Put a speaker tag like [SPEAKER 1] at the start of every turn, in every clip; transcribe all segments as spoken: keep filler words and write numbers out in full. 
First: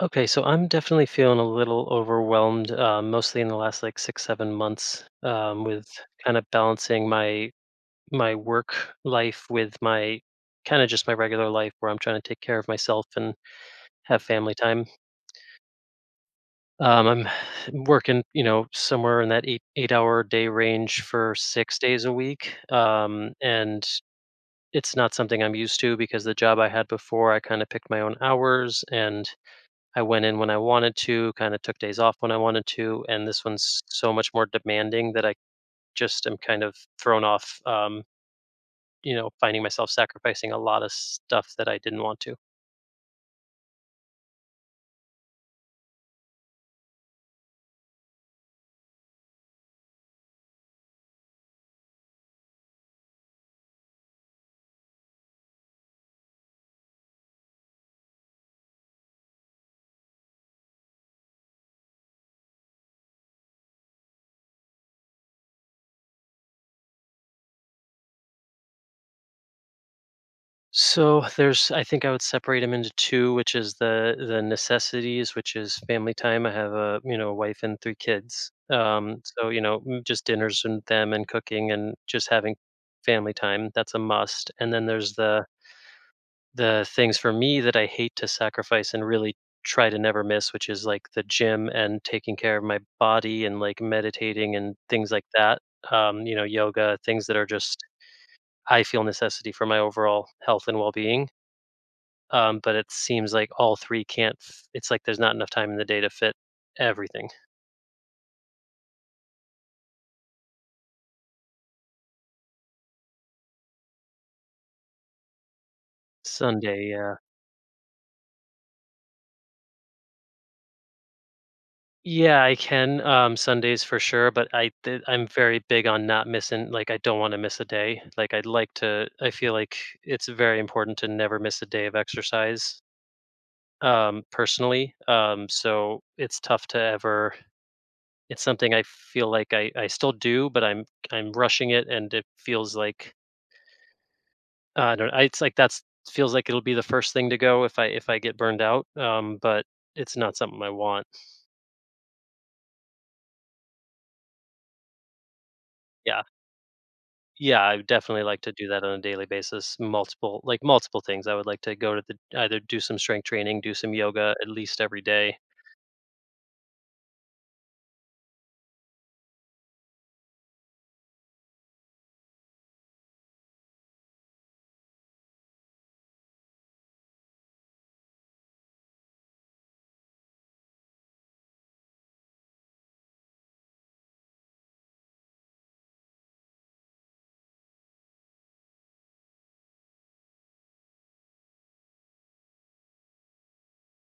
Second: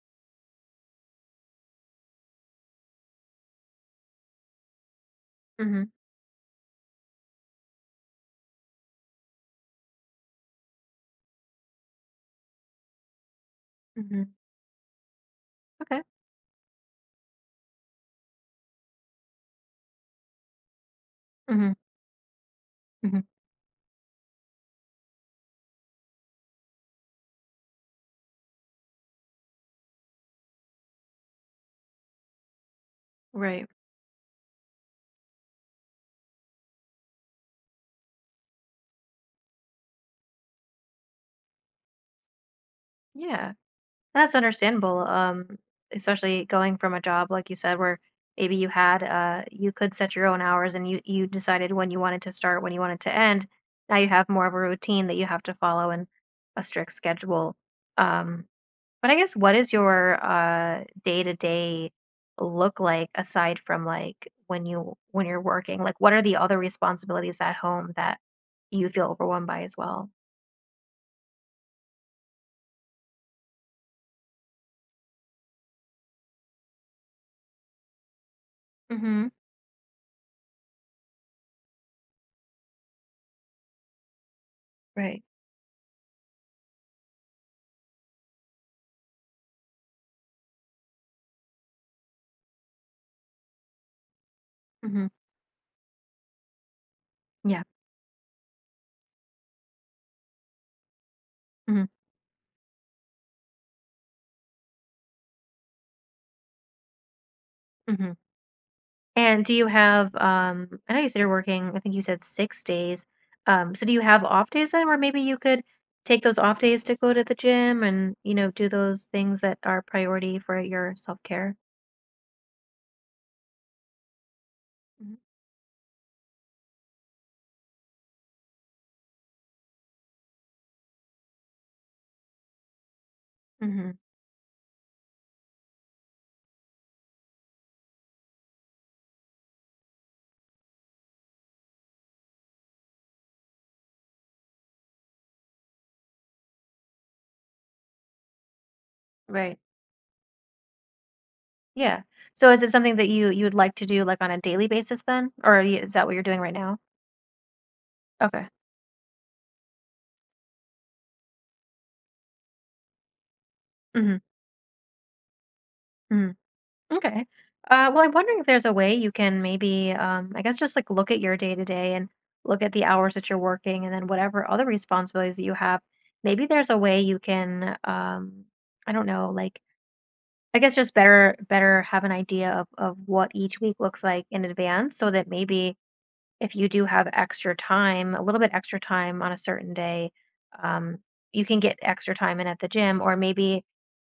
[SPEAKER 1] Okay, so I'm definitely feeling a little overwhelmed, uh, mostly in the last like six, seven months, um, with
[SPEAKER 2] Mhm,
[SPEAKER 1] kind of balancing my my work life with my kind of just my regular life, where I'm trying to take care of myself and have
[SPEAKER 2] mhm.
[SPEAKER 1] family time.
[SPEAKER 2] Okay.
[SPEAKER 1] Um, I'm working, you know, somewhere in that eight eight hour day range for
[SPEAKER 2] Mhm,
[SPEAKER 1] six days a week,
[SPEAKER 2] mhm.
[SPEAKER 1] um, and it's not something I'm used to because the job I had before, I kind of picked my own hours and I went in when I wanted to, kind of took days off when I wanted to, and this
[SPEAKER 2] Right.
[SPEAKER 1] one's so much more demanding that I just am kind of thrown off. Um, you know, finding myself sacrificing a lot of stuff that I didn't want to.
[SPEAKER 2] Yeah. That's understandable, um, especially going from a job, like you said, where maybe you had, uh, you could set your own hours and you you decided when you wanted to start, when you wanted to end. Now you have more of a routine that you have to follow and a strict schedule. Um, but I guess what is your uh day-to-day look like aside from like when you when you're working? Like what are the other responsibilities at home that you feel overwhelmed by as well?
[SPEAKER 1] So there's, I think I would separate them into two, which is the the necessities, which is family time. I have a you know wife and three kids, um,
[SPEAKER 2] Mhm.
[SPEAKER 1] so you know m- just dinners and them and cooking and just having family time. That's a must. And then there's
[SPEAKER 2] Right.
[SPEAKER 1] the the things for me that I hate to sacrifice and really try to never miss, which is like the gym and taking care of my body and like meditating and
[SPEAKER 2] Mhm.
[SPEAKER 1] things like that. Um, you know, yoga, things that are
[SPEAKER 2] Yeah.
[SPEAKER 1] just I feel necessity for my overall health and well being.
[SPEAKER 2] Mhm.
[SPEAKER 1] Um, but it seems like all three can't. f- It's like there's not enough time in the day to fit everything.
[SPEAKER 2] Mhm. And do you have, um I know you said you're working, I think you said six days. Um, so do you have off days then where maybe you could take those off days
[SPEAKER 1] Sunday,
[SPEAKER 2] to go
[SPEAKER 1] yeah.
[SPEAKER 2] to the gym and, you know, do those things that are priority for your self-care?
[SPEAKER 1] Yeah, I can, um, Sundays for sure, but I th
[SPEAKER 2] Mhm.
[SPEAKER 1] I'm very big on not missing like, I don't wanna miss a day, like, I'd like to I feel like it's very important to never miss a day of exercise,
[SPEAKER 2] Mhm.
[SPEAKER 1] um, personally, um, so it's tough to ever it's something I feel like I I still do, but I'm I'm rushing it, and it feels like uh, I don't I it's like that's feels like it'll be the first thing to go if I if I get burned out, um,
[SPEAKER 2] Right.
[SPEAKER 1] but it's not something I want.
[SPEAKER 2] Yeah. So is it something that you you would like to do, like, on a daily basis then? Or y is that what you're
[SPEAKER 1] Yeah.
[SPEAKER 2] doing right now?
[SPEAKER 1] Yeah, I would definitely like
[SPEAKER 2] Okay.
[SPEAKER 1] to do that on a daily basis, multiple like, multiple things. I would like to go to the either do some strength training, do some
[SPEAKER 2] Mhm.
[SPEAKER 1] yoga at least every day.
[SPEAKER 2] Mhm. Okay. Uh, well, I'm wondering if there's a way you can maybe, um, I guess, just like look at your day to day and look at the hours that you're working and then whatever other responsibilities that you have. Maybe there's a way you can, um, I don't know, like, I guess just better, better have an idea of, of what each week looks like in advance so that maybe if you do have extra time, a little bit extra time on a certain day, um, you can get extra time in at the gym or maybe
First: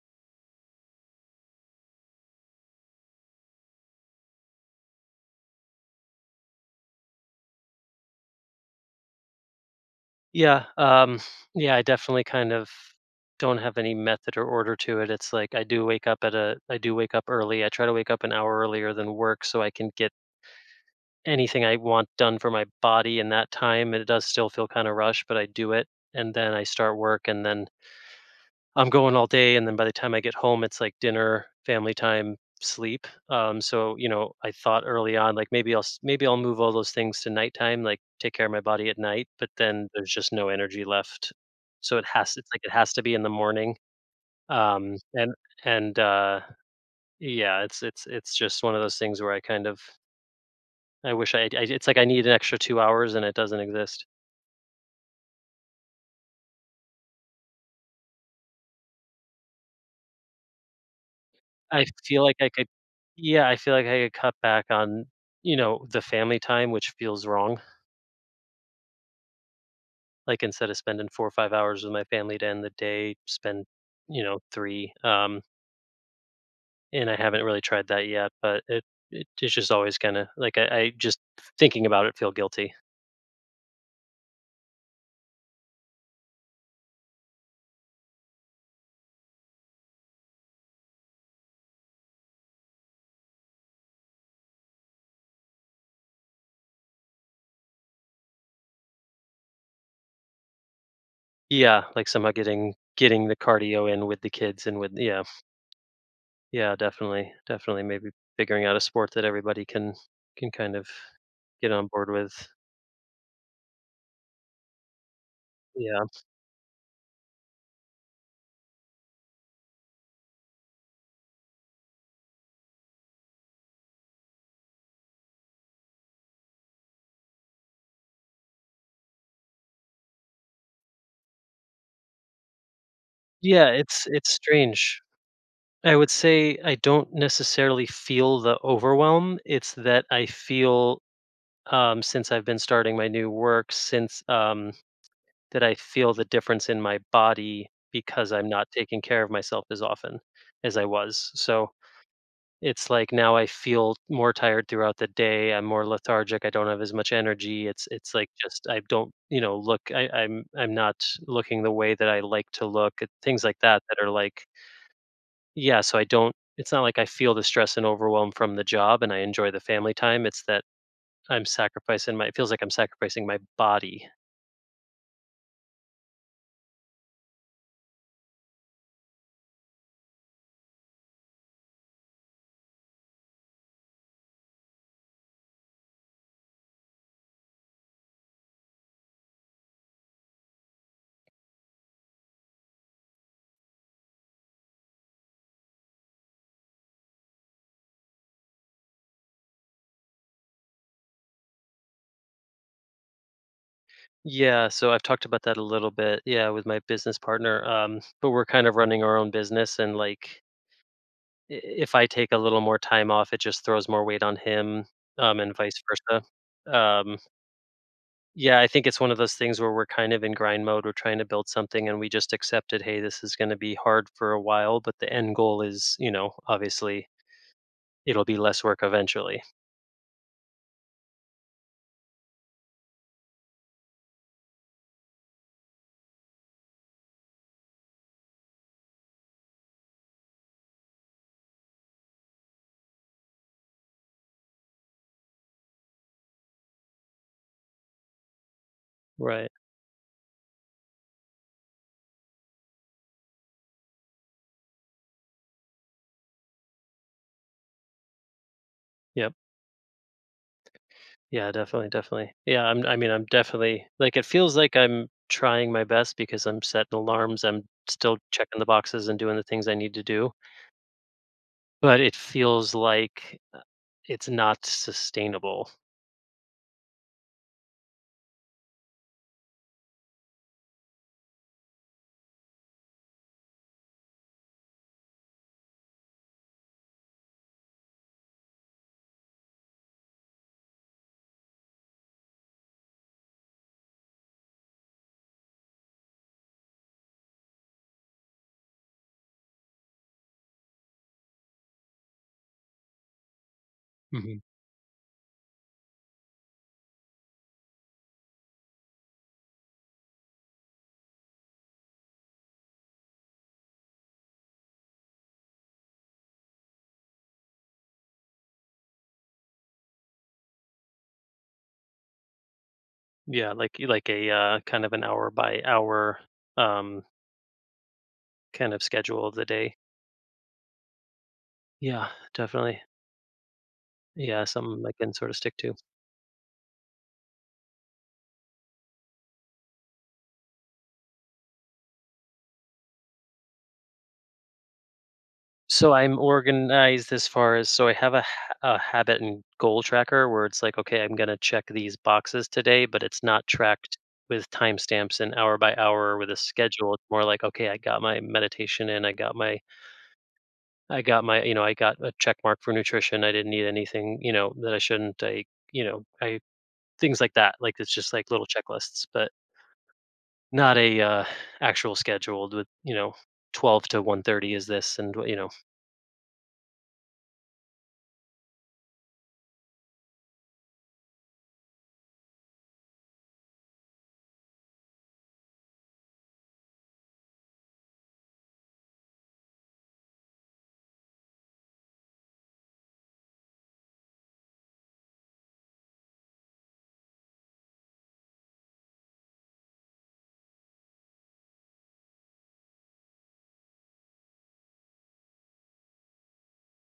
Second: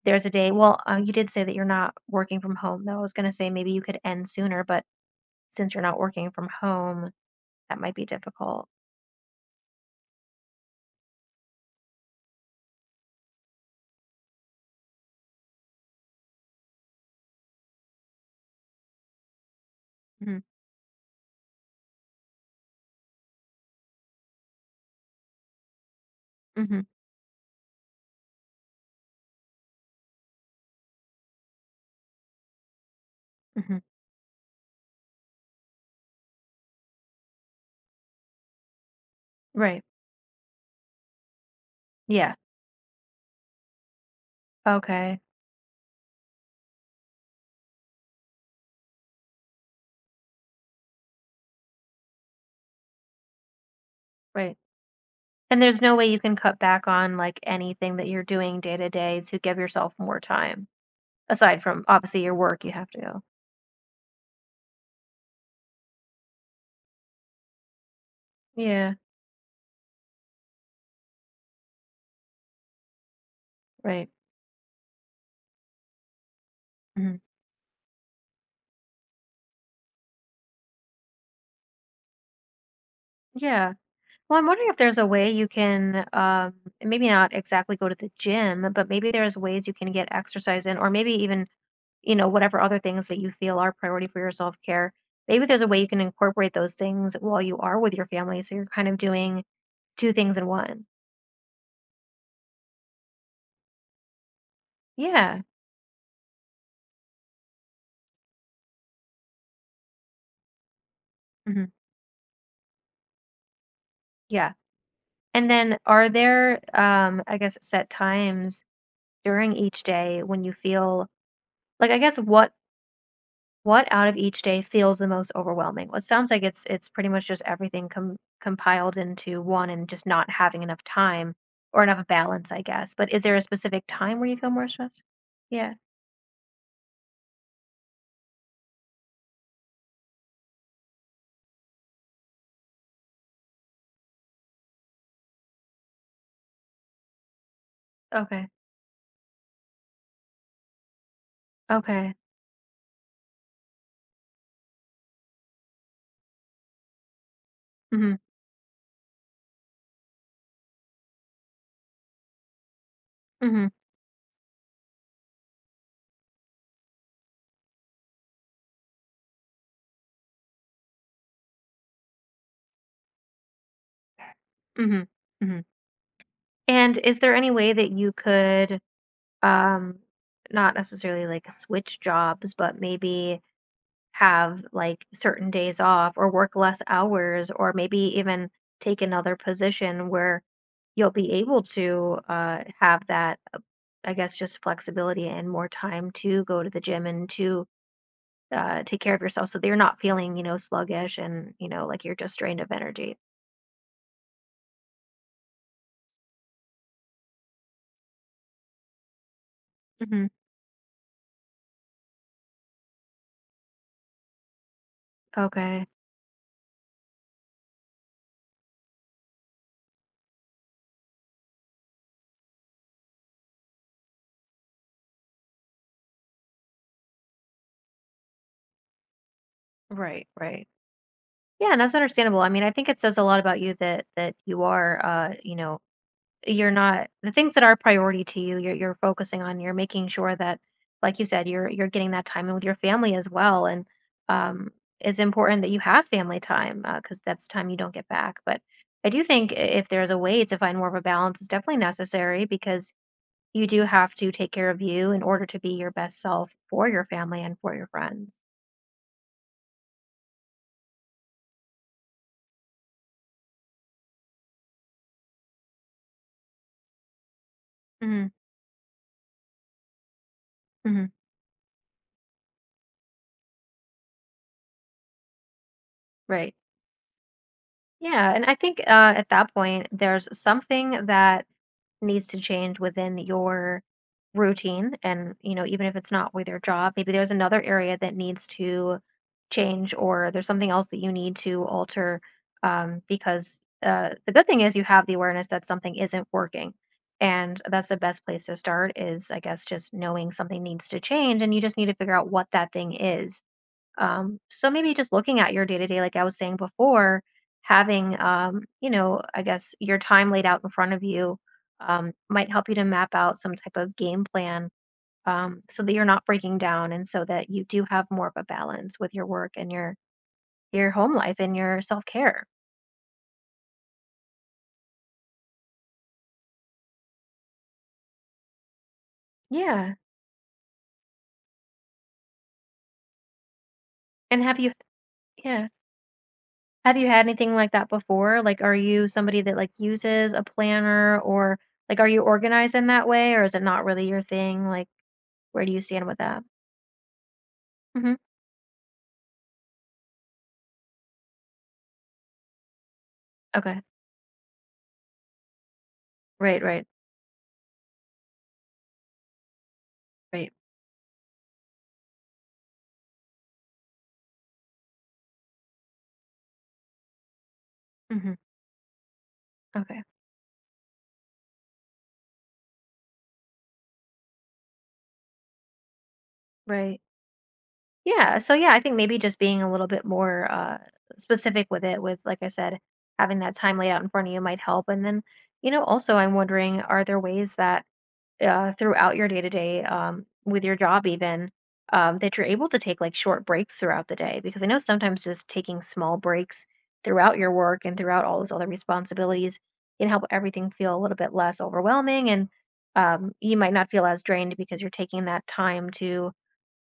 [SPEAKER 2] there's a day well, uh, you did say that you're not working from home, though, I was gonna say maybe you could end sooner, but since you're not working from home, that might be difficult.
[SPEAKER 1] Yeah, um, yeah, I definitely kind of don't have any method or order to it. It's like I do wake up at a I do wake up early. I try to wake up an hour earlier than work so I can get
[SPEAKER 2] Mhm,
[SPEAKER 1] anything I want done for my body in that time, and it does still feel kinda rushed, but I do it, and then I
[SPEAKER 2] mhm,
[SPEAKER 1] start work, and then I'm going all day, and then by the time I get home, it's like dinner, family time, sleep. Um,
[SPEAKER 2] mhm,
[SPEAKER 1] so you know, I thought early on, like maybe I'll s- maybe I'll move all those things to nighttime, like take care of my body at night. But
[SPEAKER 2] right.
[SPEAKER 1] then there's just no energy left, so it has
[SPEAKER 2] Yeah,
[SPEAKER 1] it's like it has to be in the morning. Um,
[SPEAKER 2] okay,
[SPEAKER 1] and and uh, Yeah, it's it's it's just one of those things where I kind of I wish I, I it's like I need an extra two hours and it doesn't exist.
[SPEAKER 2] right. And there's no way you can cut back on, like, anything that you're doing day to day to give yourself more time, aside from,
[SPEAKER 1] I
[SPEAKER 2] obviously,
[SPEAKER 1] feel
[SPEAKER 2] your
[SPEAKER 1] like I
[SPEAKER 2] work
[SPEAKER 1] could,
[SPEAKER 2] you have to go.
[SPEAKER 1] yeah, I feel like I could cut back on you know the family time, which feels wrong.
[SPEAKER 2] Yeah,
[SPEAKER 1] Like, instead of spending four or five hours with my family to end the day, spend,
[SPEAKER 2] right.
[SPEAKER 1] you know, three, um, and I
[SPEAKER 2] Mhm,
[SPEAKER 1] haven't really tried that yet, but it it it's just always kinda like, I I just thinking about it feel guilty.
[SPEAKER 2] yeah. Well, I'm wondering if there's a way you can, um, maybe not exactly go to the gym, but maybe there's ways you can get exercise in or maybe even you know, whatever other things that you feel are priority for your self care, maybe there's a way you can incorporate those things while you are with your family. So you're kind of doing two things in one.
[SPEAKER 1] Yeah, like, somehow getting getting the cardio in with the kids and with yeah,
[SPEAKER 2] Yeah.
[SPEAKER 1] yeah, definitely, definitely maybe figuring out a sport that everybody can can kind of
[SPEAKER 2] Hmm.
[SPEAKER 1] get on board with.
[SPEAKER 2] Yeah. And then
[SPEAKER 1] Yeah.
[SPEAKER 2] are there, um, I guess, set times during each day when you feel like, I guess, what? What out of each day feels the most overwhelming well, it sounds like it's it's pretty much just everything com- compiled into one and just not having enough time or enough balance, I guess, but is there a
[SPEAKER 1] Yeah,
[SPEAKER 2] specific
[SPEAKER 1] it's
[SPEAKER 2] time where
[SPEAKER 1] it's
[SPEAKER 2] you feel more stressed?
[SPEAKER 1] strange.
[SPEAKER 2] Yeah.
[SPEAKER 1] I would say I don't necessarily feel the overwhelm, it's that I feel um, since I've been starting my new work, since um, that I feel the difference in my body because I'm
[SPEAKER 2] Okay.
[SPEAKER 1] not taking care of myself as often as I was. So
[SPEAKER 2] Okay.
[SPEAKER 1] it's like now I feel more tired throughout the day. I'm more lethargic. I don't have as much energy. It's it's
[SPEAKER 2] Mhm.
[SPEAKER 1] like just I don't you know look. I, I'm I'm not looking the way that I like to look. At things like
[SPEAKER 2] Mhm.
[SPEAKER 1] that that are like yeah. So I don't. It's not like I feel the stress and overwhelm from the job, and I enjoy the family time. It's that I'm sacrificing my it feels like I'm sacrificing my body.
[SPEAKER 2] Mhm. Mhm. And is there any way that you could, um, not necessarily like switch jobs, but maybe have like certain days off or work less hours or maybe even take another position where you'll be able to uh, have that, uh, I guess, just flexibility and more time to go to the gym and to uh, take care of yourself so that you're not feeling, you know, sluggish and, you know, like you're just drained of energy.
[SPEAKER 1] Yeah, so I've talked about that a little bit, yeah, with my business partner, um, but we're kind of running our own business and,
[SPEAKER 2] Hmm.
[SPEAKER 1] like, I if I take a little more time off, it just throws more weight on him, um, and vice
[SPEAKER 2] Okay.
[SPEAKER 1] versa. Um, yeah, I think it's one of those things where we're kind of in grind mode, we're trying to build something and we just accepted, "Hey, this is gonna be hard for a while," but the end goal is, you know, obviously, it'll be less work eventually.
[SPEAKER 2] Right, right. Yeah, and that's understandable. I mean, I think it says a lot about you that that you are uh, you know, you're not the things that are priority to you, you're you're focusing on, you're making sure that like you said, you're you're getting that time in with your family as well and um it's important that you have family time because that's time you don't get back. But I do
[SPEAKER 1] Right.
[SPEAKER 2] think i- if there's a way to find more of a balance, it's definitely necessary because you do have to take care of you in order to be your best self for your family and for your friends.
[SPEAKER 1] Yeah. Yeah, definitely, definitely. Yeah, I'm I mean, I'm definitely like, it feels like I'm trying my best because I'm setting alarms, I'm still
[SPEAKER 2] Hmm.
[SPEAKER 1] checking the boxes and doing the things I need to do,
[SPEAKER 2] Hmm.
[SPEAKER 1] but it feels like, uh, it's not sustainable.
[SPEAKER 2] Right. Yeah, and I think uh, at that point, there's something that needs to change within your routine. And, you know, even if it's not with your job, maybe there's another area that needs to change, or there's something else that you need to alter. Um, because uh, the good thing is you have the awareness that something isn't working. And that's the best place to start is, I guess, just knowing something needs to change. And you just need to figure out what that thing is, um,
[SPEAKER 1] Mhm.
[SPEAKER 2] so maybe just looking at your day to day, like I was saying before, having, um, you know, I guess your time laid out in front of you, um, might help you to map out some type of game plan, um, so that you're not breaking down and so that you do have more of a balance with your work and your your home life and your self care.
[SPEAKER 1] Yeah, like like a, uh, kind of an hour by hour, um, kind of schedule of the day.
[SPEAKER 2] Yeah.
[SPEAKER 1] Yeah, definitely.
[SPEAKER 2] And
[SPEAKER 1] Yeah,
[SPEAKER 2] have you,
[SPEAKER 1] something I can sort of stick
[SPEAKER 2] yeah.
[SPEAKER 1] to.
[SPEAKER 2] Have you had anything like that before? Like, are you somebody that like uses a planner or like, are you organized in that way or is it not really your thing? Like, where do you
[SPEAKER 1] So
[SPEAKER 2] stand with
[SPEAKER 1] I'm
[SPEAKER 2] that?
[SPEAKER 1] organized as far as so I have a, ha- a habit and goal tracker where it's like, okay, I'm going to check these boxes today, but it's not
[SPEAKER 2] Okay.
[SPEAKER 1] tracked with timestamps and hour by hour with a
[SPEAKER 2] Right, right,
[SPEAKER 1] schedule. It's more like, okay, I got my meditation in, I got my,
[SPEAKER 2] right.
[SPEAKER 1] I got my, you know, I got a check mark for nutrition. I didn't need anything, you know, that I shouldn't. I, you know, I things like that. Like it's just like
[SPEAKER 2] Hmm.
[SPEAKER 1] little checklists, but
[SPEAKER 2] Okay.
[SPEAKER 1] not a uh, actual scheduled with, you know, twelve to one thirty is this, and you know.
[SPEAKER 2] Right. Yeah. So yeah, I think maybe just being a little bit more uh specific with it, with like I said, having that time laid out in front of you might help. And then, you know, also I'm wondering, are there ways that uh, throughout your day to day, um, with your job even, um, that you're able to take like short breaks throughout the day because I know sometimes just taking small breaks throughout your work and throughout all those other responsibilities can help everything feel a little bit less overwhelming and, um, you might not feel as drained because you're taking that time to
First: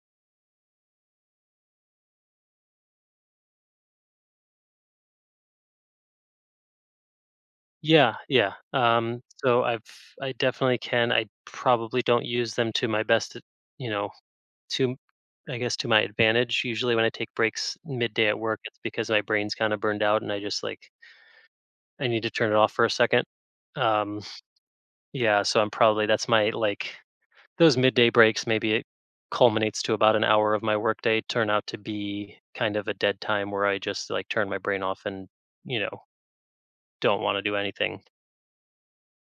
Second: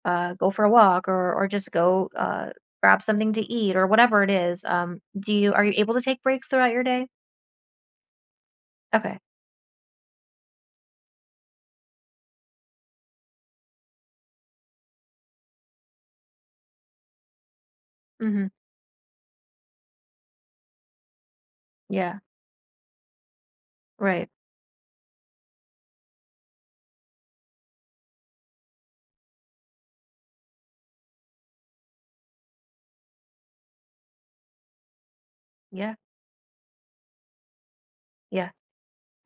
[SPEAKER 2] uh, go for a walk or or just go uh, grab something to eat or whatever it is, um, do you are you able to take breaks throughout your day?
[SPEAKER 1] Yeah, yeah.
[SPEAKER 2] Okay.
[SPEAKER 1] Um, so I've I definitely can. I probably don't use them to my best, at- you know, to I guess to my advantage. Usually when I take breaks midday at
[SPEAKER 2] Hmm.
[SPEAKER 1] work, it's because my brain's kind of burned out and I just like I
[SPEAKER 2] Yeah.
[SPEAKER 1] need to turn it off for a second. Um,
[SPEAKER 2] Right.
[SPEAKER 1] yeah, so I'm probably that's my like those midday breaks maybe it culminates to about an hour of my workday turn out to be kind of a dead time where I just like turn my brain off and, you
[SPEAKER 2] Yeah.
[SPEAKER 1] know, don't want to do anything.
[SPEAKER 2] Yeah.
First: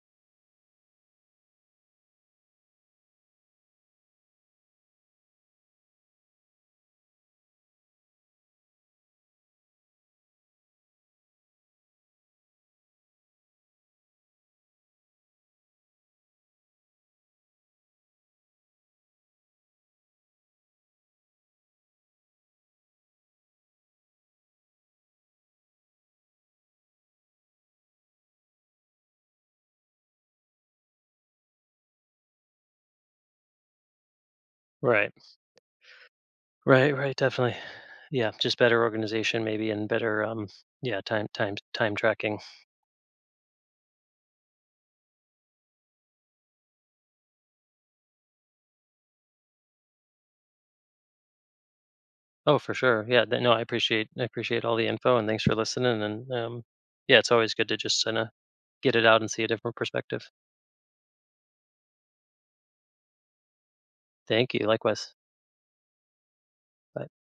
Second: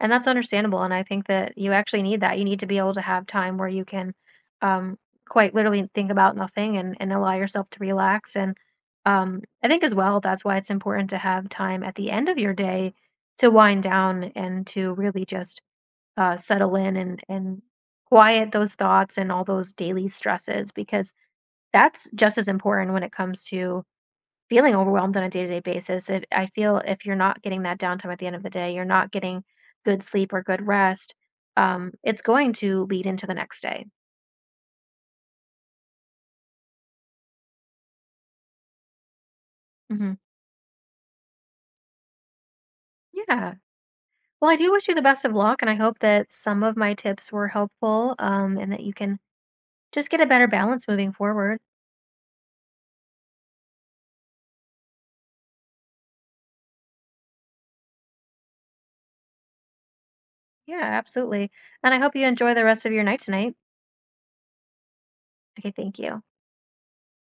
[SPEAKER 2] And that's understandable, and I think that you actually need that. You need to be able to have time where you can, um, quite literally think about nothing and and allow yourself to relax, and, um, I think as well, that's why it's important to have time at the end of your day to wind down and to really just, uh, settle in and and quiet those thoughts and all those daily stresses because that's just as important when it comes to feeling overwhelmed on a day-to-day basis. If I feel if you're not getting that downtime at the end of the day, you're not getting good sleep or good rest, um, it's going to lead into the next day.
[SPEAKER 1] Right. Right, right, definitely. Yeah, just better organization maybe and
[SPEAKER 2] Hmm.
[SPEAKER 1] better um yeah, time time time tracking.
[SPEAKER 2] Yeah. Well, I do wish you the best of luck, and I hope that some of my tips were helpful, um, and that you can just get a better balance moving forward.
[SPEAKER 1] Oh, for sure. Yeah, th- no, I appreciate I appreciate all the info and thanks for listening and um yeah, it's always good to just kind of get it out and see a different perspective.
[SPEAKER 2] Yeah, absolutely. And I hope you enjoy the rest of your night tonight.
[SPEAKER 1] Thank you. Likewise.
[SPEAKER 2] Okay, thank you.
[SPEAKER 1] Bye.